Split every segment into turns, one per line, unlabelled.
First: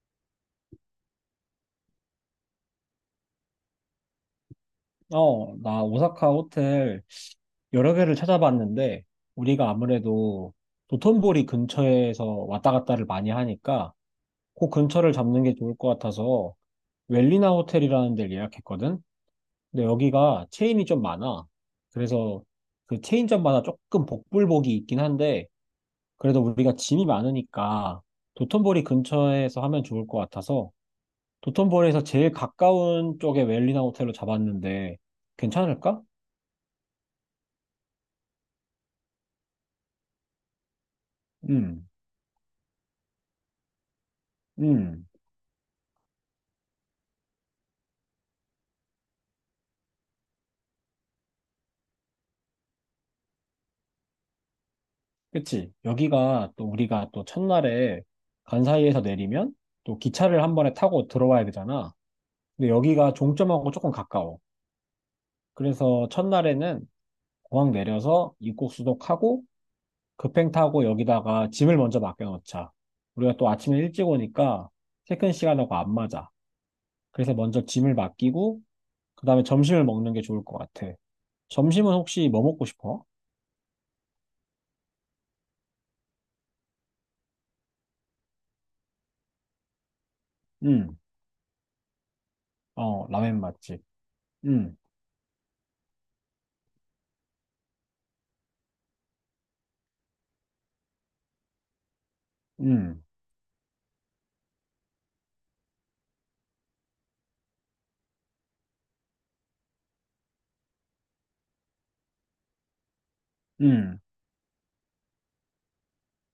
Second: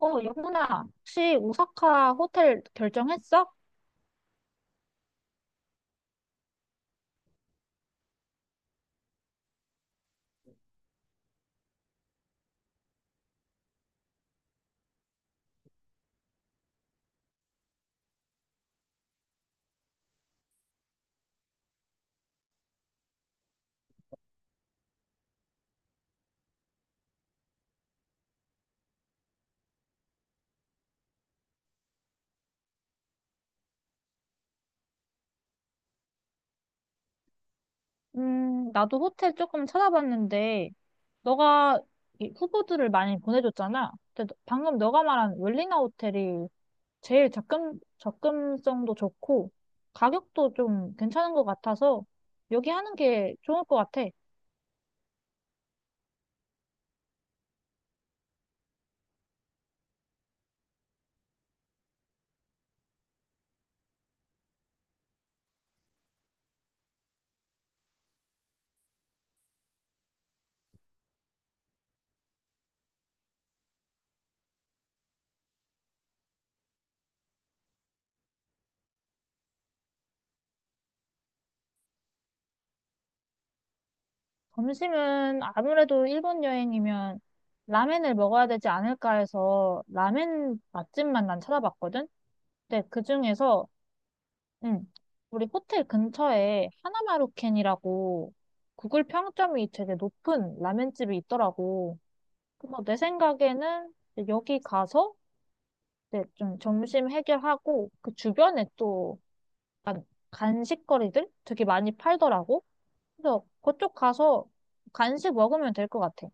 영훈아, 혹시 오사카 호텔 결정했어?
어, 나 오사카 호텔 여러 개를 찾아봤는데, 우리가 아무래도 도톤보리 근처에서 왔다 갔다를 많이 하니까, 그 근처를 잡는 게 좋을 것 같아서, 웰리나 호텔이라는 데를 예약했거든? 근데 여기가 체인이 좀 많아. 그래서 그 체인점마다 조금 복불복이 있긴 한데, 그래도 우리가 짐이 많으니까, 도톤보리 근처에서 하면 좋을 것 같아서, 도톤보리에서 제일 가까운 쪽에 웰리나 호텔로 잡았는데, 괜찮을까?
나도 호텔 조금 찾아봤는데, 너가
음.
이 후보들을 많이 보내줬잖아. 근데 방금 너가
음,
말한 웰리나 호텔이 제일 접근성도 좋고, 가격도 좀 괜찮은 것 같아서, 여기 하는 게 좋을 것 같아.
그치. 여기가 또 우리가 또 첫날에 간사이에서 내리면 또 기차를 한 번에 타고 들어와야 되잖아. 근데 여기가 종점하고 조금 가까워. 그래서 첫날에는 공항 내려서 입국 수속하고 급행 타고 여기다가 짐을 먼저 맡겨놓자. 우리가 또 아침에 일찍 오니까 체크인 시간하고 안 맞아. 그래서 먼저 짐을 맡기고 그다음에 점심을 먹는 게 좋을 것 같아. 점심은 혹시 뭐 먹고 싶어?
점심은 아무래도 일본 여행이면 라멘을 먹어야 되지 않을까 해서, 라멘
음,
맛집만 난 찾아봤거든? 근데 그
어, 라멘
중에서,
맛집. 음,
응, 우리 호텔 근처에 하나마루켄이라고 구글 평점이 되게 높은 라면집이 있더라고. 그래서 내
음,
생각에는 이제 여기 가서 이제 좀 점심 해결하고 그 주변에 또 약간 간식거리들 되게 많이 팔더라고. 그래서 그쪽
음.
가서 간식 먹으면 될 것 같아.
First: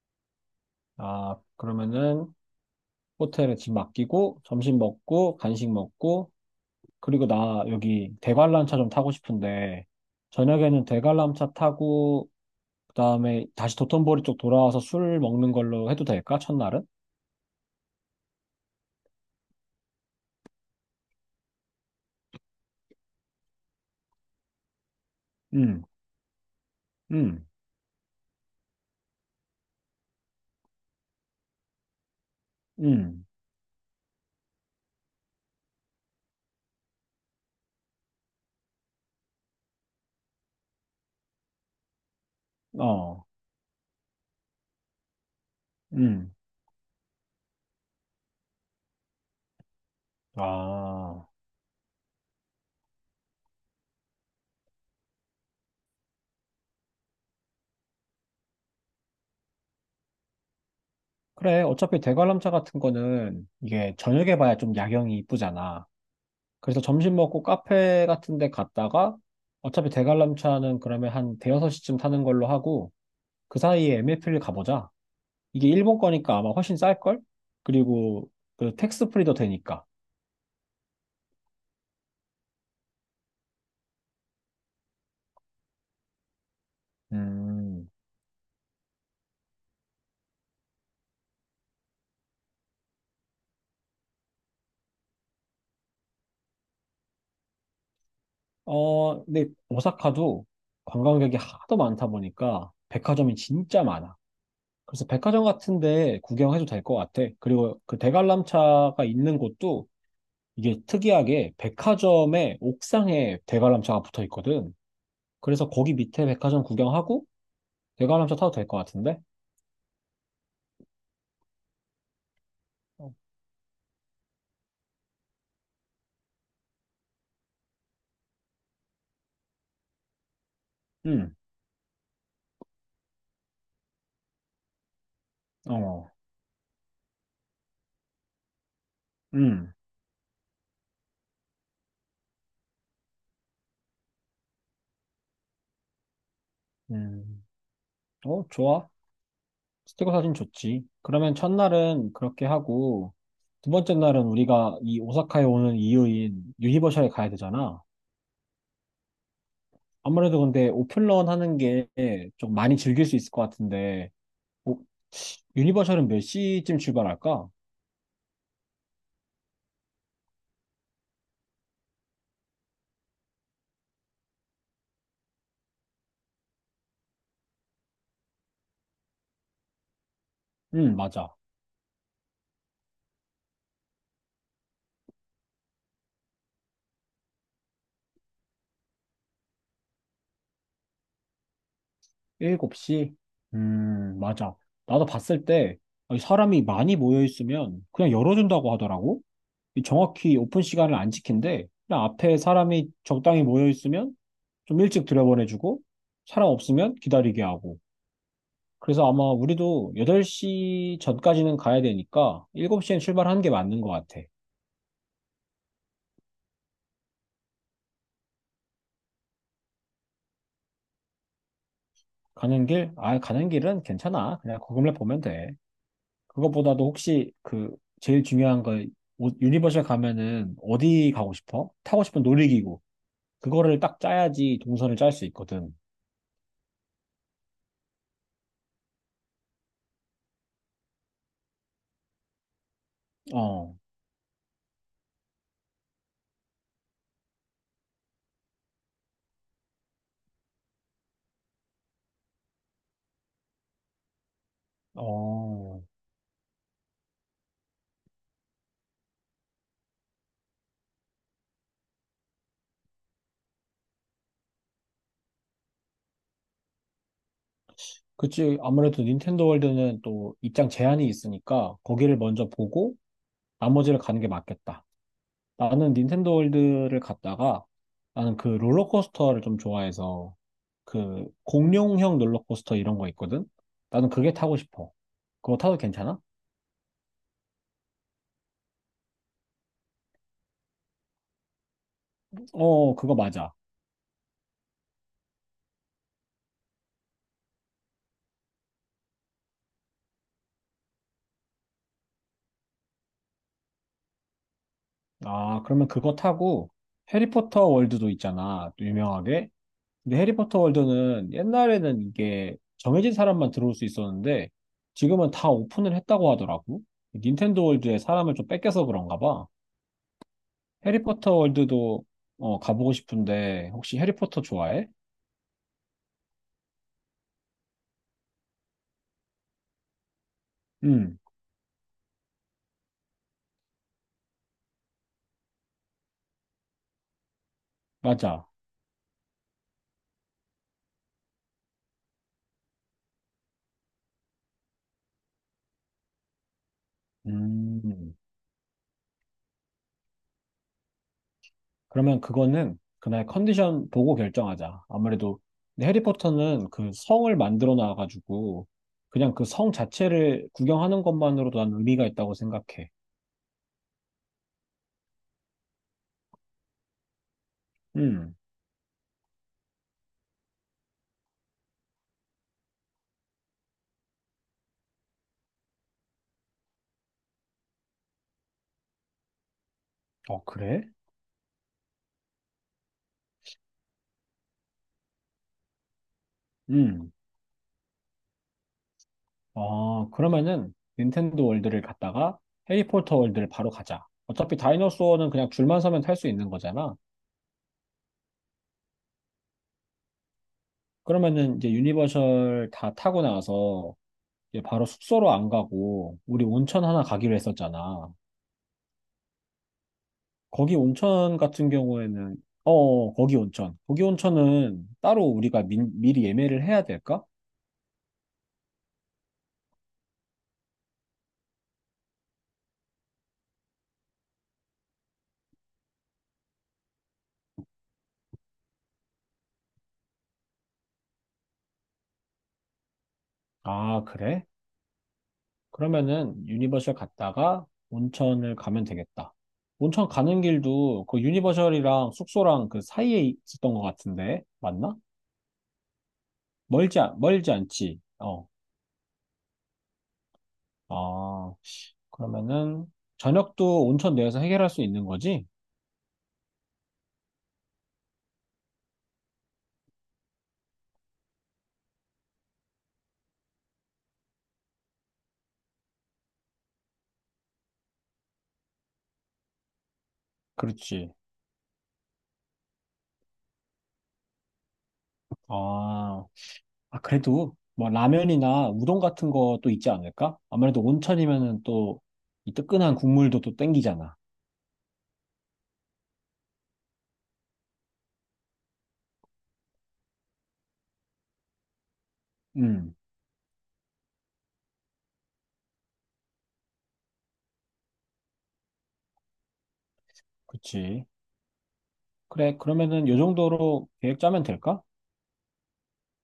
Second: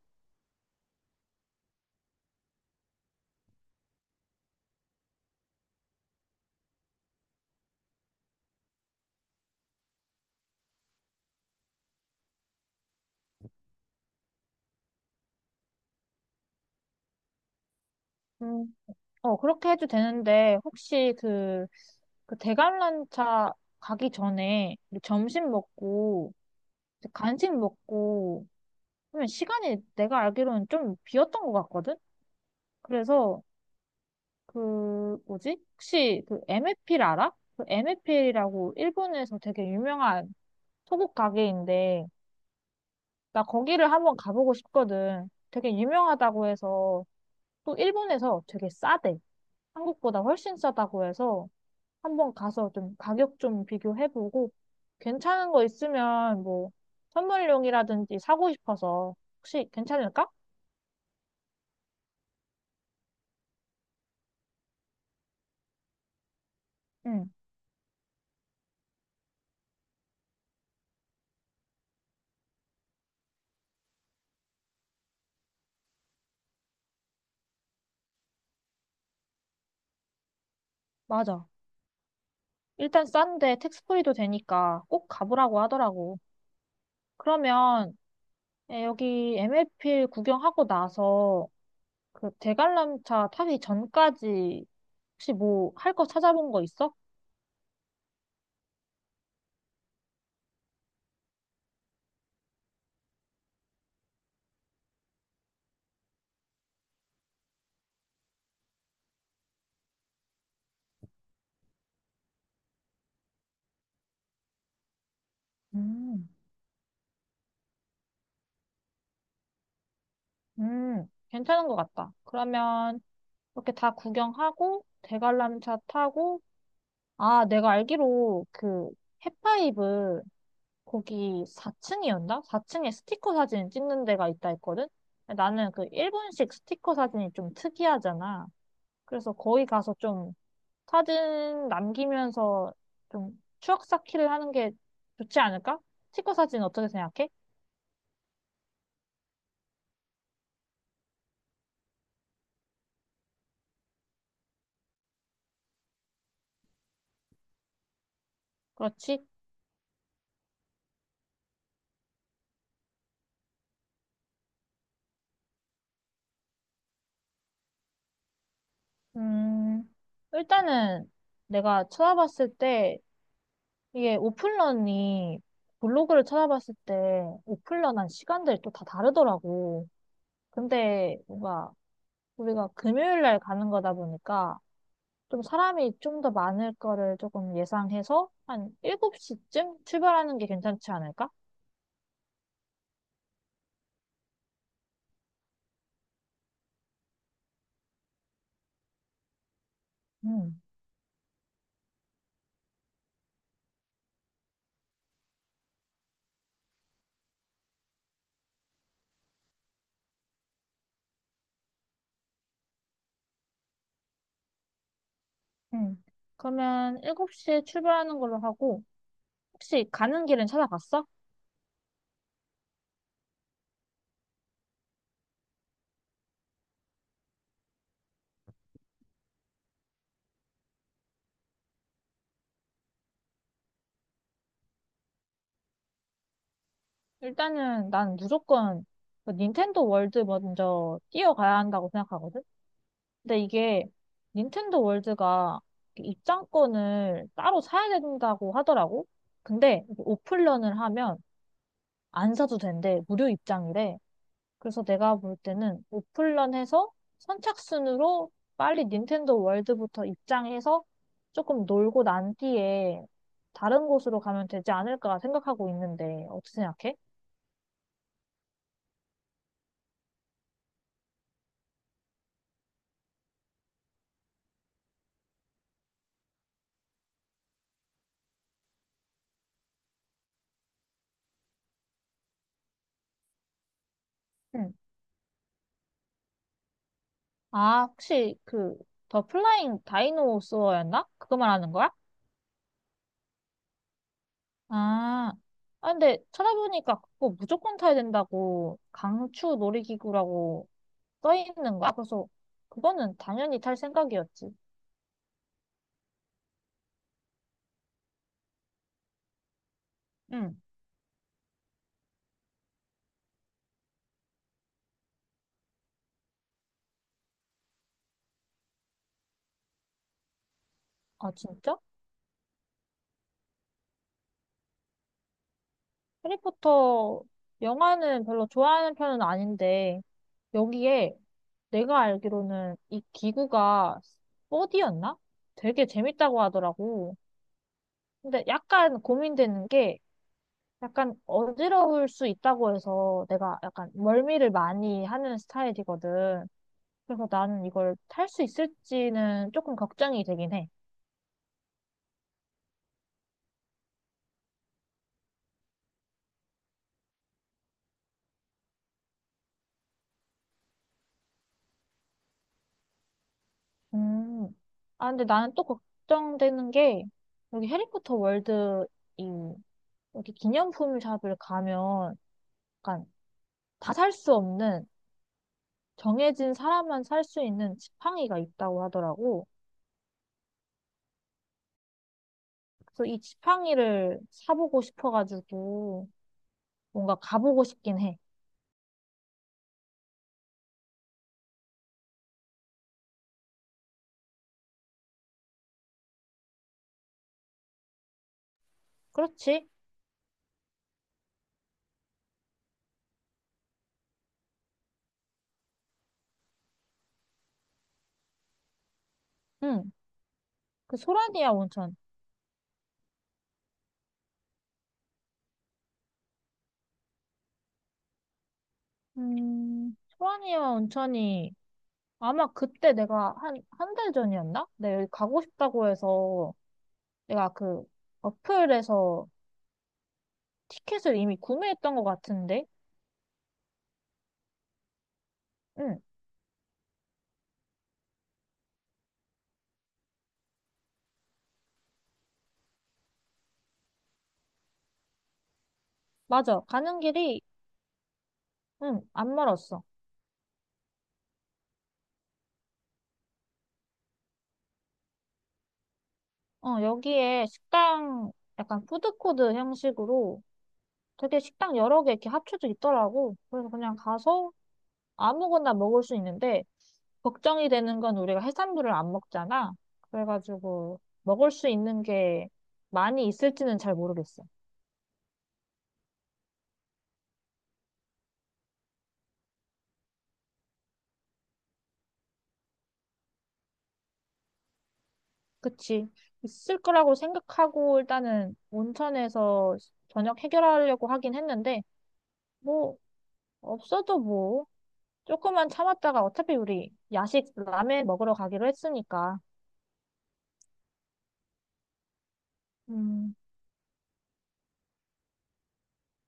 아, 그러면은 호텔에 집 맡기고 점심 먹고 간식 먹고 그리고 나 여기 대관람차 좀 타고 싶은데 저녁에는 대관람차 타고 그다음에 다시 도톤보리 쪽 돌아와서 술 먹는 걸로 해도 될까? 첫날은?
음, 그렇게 해도 되는데 혹시 그 대관람차 가기 전에 우리 점심
음.
먹고 이제
음.
간식 먹고 그러면 시간이 내가 알기로는 좀 비었던 것 같거든?
음.
그래서 그 뭐지? 혹시 그 MFL 알아? 그 MFL이라고 일본에서 되게 유명한 소국 가게인데
어.
나 거기를 한번 가보고 싶거든. 되게
음.
유명하다고 해서 또 일본에서 되게 싸대. 한국보다 훨씬 싸다고
아.
해서 한번 가서 좀 가격 좀 비교해보고 괜찮은 거 있으면 뭐 선물용이라든지 사고 싶어서 혹시 괜찮을까?
그래. 어차피 대관람차 같은 거는 이게 저녁에 봐야 좀 야경이 이쁘잖아. 그래서 점심
응,
먹고 카페 같은 데 갔다가 어차피 대관람차는 그러면 한 대여섯 시쯤 타는 걸로 하고 그 사이에 MF를 가보자. 이게 일본 거니까 아마 훨씬 쌀걸? 그리고 그 텍스 프리도 되니까.
맞아. 일단 싼데 택스프리도 되니까 꼭 가보라고 하더라고.
음,
그러면 여기 MLPL 구경하고 나서 그 대관람차 타기 전까지 혹시 뭐 할 거 찾아본 거 있어?
어, 근데 오사카도 관광객이 하도 많다 보니까 백화점이 진짜 많아. 그래서 백화점 같은데 구경해도 될 것 같아. 그리고 그 대관람차가 있는 곳도 이게 특이하게 백화점의 옥상에 대관람차가 붙어 있거든. 그래서 거기 밑에
음,
백화점 구경하고 대관람차 타도 될 것 같은데?
괜찮은 것 같다. 그러면
어,
이렇게 다 구경하고 대관람차 타고 아, 내가 알기로 그해파이브
음,
거기 4층이었나? 4층에 스티커 사진 찍는 데가 있다 했거든? 나는 그
어,
일본식 스티커 사진이 좀 특이하잖아. 그래서 거기
음,
가서 좀 사진 남기면서 좀 추억 쌓기를 하는 게 좋지 않을까? 스티커 사진 어떻게 생각해?
음, 어, 좋아. 스티커 사진 좋지. 그러면 첫날은 그렇게 하고, 두 번째 날은 우리가 이 오사카에 오는 이유인 유니버셜에 가야 되잖아.
그렇지?
아무래도 근데 오픈런 하는 게 좀 많이 즐길 수 있을 것 같은데, 오- 유니버셜은 몇 시쯤 출발할까?
음, 일단은 내가 찾아봤을 때 이게 오픈런이 블로그를 찾아봤을 때 오픈런한 시간들이 또 다 다르더라고.
응
근데
맞아.
뭔가 우리가 금요일 날 가는 거다 보니까 좀 사람이 좀 더 많을 거를 조금 예상해서 한 7시쯤 출발하는 게 괜찮지 않을까?
7시? 맞아. 나도 봤을 때 사람이 많이 모여 있으면 그냥 열어준다고 하더라고. 이 정확히
음,
오픈 시간을 안 지킨대. 그냥 앞에 사람이 적당히 모여 있으면 좀 일찍 들여보내주고 사람 없으면 기다리게 하고. 그래서 아마 우리도 8시 전까지는 가야 되니까 7시엔 출발하는 게 맞는 것 같아.
음. 그러면 7시에 출발하는 걸로 하고 혹시 가는 길은 찾아봤어?
가는 길? 아, 가는 길은 괜찮아. 그냥 거금을 보면 돼. 그것보다도 혹시 그 제일 중요한 거 오- 유니버셜 가면은 어디 가고 싶어? 타고 싶은 놀이기구. 그거를 딱 짜야지 동선을 짤 수 있거든.
일단은 난 무조건 그 닌텐도 월드 먼저 뛰어가야 한다고 생각하거든? 근데
어,
이게 닌텐도 월드가 입장권을 따로 사야 된다고 하더라고. 근데 이게 오픈런을 하면 안 사도 된대. 무료 입장이래. 그래서 내가 볼
어.
때는 오픈런 해서 선착순으로 빨리 닌텐도 월드부터 입장해서 조금 놀고 난 뒤에 다른 곳으로 가면 되지 않을까 생각하고 있는데 어떻게 생각해?
그치. 아무래도 닌텐도 월드는 또 입장 제한이 있으니까 거기를 먼저 보고 나머지를 가는 게 맞겠다. 나는 닌텐도 월드를 갔다가 나는 그 롤러코스터를 좀 좋아해서 그 공룡형 롤러코스터 이런 거 있거든? 나는 그게 타고
응.
싶어. 그거 타도 괜찮아?
아, 혹시 그 더 플라잉 다이노소어였나? 그거 말하는 거야?
어, 그거 맞아.
아, 아, 근데 찾아보니까 그거 무조건 타야 된다고 강추 놀이기구라고 써 있는 거야. 그래서 그거는 당연히 탈 생각이었지.
아, 그러면 그거 타고 해리포터 월드도 있잖아, 또 유명하게. 근데
응.
해리포터 월드는 옛날에는 이게 정해진 사람만 들어올 수 있었는데 지금은 다 오픈을 했다고 하더라고. 닌텐도 월드에 사람을 좀 뺏겨서 그런가 봐.
아,
해리포터
진짜?
월드도 어, 가보고 싶은데 혹시 해리포터 좋아해?
해리포터 영화는 별로 좋아하는 편은 아닌데, 여기에
응,
내가 알기로는 이 기구가 4디였나 되게 재밌다고 하더라고. 근데
맞아.
약간 고민되는 게 약간 어지러울 수 있다고 해서 내가 약간 멀미를 많이 하는 스타일이거든. 그래서 나는 이걸
음.
탈 수 있을지는 조금 걱정이 되긴 해.
그러면 그거는 그날 컨디션 보고 결정하자. 아무래도 근데 해리포터는 그 성을 만들어 놔가지고 그냥 그 성 자체를 구경하는 것만으로도 난 의미가 있다고 생각해.
음. 아, 근데 나는 또 걱정되는 게 여기 해리포터
음,
월드 이 이렇게 기념품 샵을 가면 약간 다 살 수 없는 정해진 사람만 살 수 있는 지팡이가 있다고 하더라고.
어, 그래?
그래서 이 지팡이를 사보고 싶어가지고
음.
뭔가 가보고 싶긴 해.
어, 그러면은 닌텐도 월드를 갔다가 해리포터 월드를 바로 가자. 어차피 다이너소어는 그냥 줄만 서면 탈 수 있는 거잖아.
그렇지?
그러면은 이제 유니버셜 다 타고 나서 이제 바로 숙소로 안 가고 우리 온천 하나 가기로 했었잖아.
응.
거기
그
온천
소라니아
같은
온천.
경우에는, 어, 거기 온천. 거기 온천은 따로 우리가 미리 예매를 해야 될까?
소라니아 온천이 아마 그때 내가 한, 한 달 전이었나? 내가 여기 가고 싶다고 해서 내가 그 어플에서 티켓을 이미 구매했던 것 같은데?
아, 그래?
응.
그러면은 유니버셜 갔다가 온천을 가면 되겠다. 온천 가는 길도 그 유니버셜이랑 숙소랑 그 사이에 있었던 것 같은데, 맞나?
맞아. 가는 길이
멀지 않지. 어,
응, 안 멀었어.
아, 그러면은 저녁도 온천 내에서 해결할 수 있는 거지?
여기에 식당, 약간 푸드코드 형식으로 되게 식당 여러 개 이렇게 합쳐져 있더라고. 그래서 그냥 가서 아무거나 먹을 수 있는데, 걱정이 되는 건 우리가 해산물을 안 먹잖아. 그래가지고
그렇지.
먹을 수 있는 게 많이 있을지는 잘 모르겠어.
아, 아, 그래도 뭐 라면이나 우동 같은 것도 있지 않을까? 아무래도 온천이면은 또 이 뜨끈한 국물도 또 땡기잖아.
그치? 있을 거라고 생각하고 일단은 온천에서 저녁 해결하려고 하긴 했는데, 뭐,
음,
없어도 뭐. 조금만 참았다가 어차피 우리 야식 라멘 먹으러 가기로 했으니까.
그치. 그래, 그러면은 요
음,
정도로 계획 짜면 될까?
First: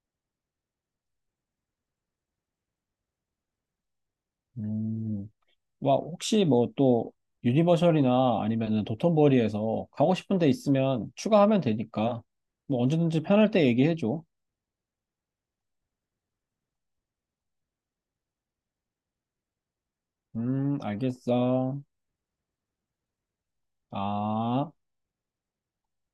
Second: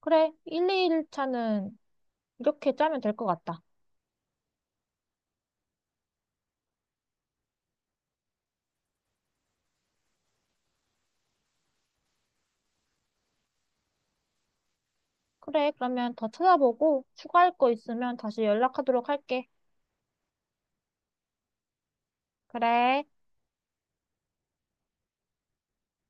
그래. 1, 2일 차는 이렇게 짜면 될 것 같다.
음, 와, 혹시 뭐 또 유니버셜이나 아니면은 도톤보리에서 가고 싶은 데 있으면 추가하면 되니까 뭐 언제든지 편할 때 얘기해줘.
그래. 그러면 더 찾아보고 추가할 거 있으면 다시 연락하도록 할게.
알겠어.
그래.
아.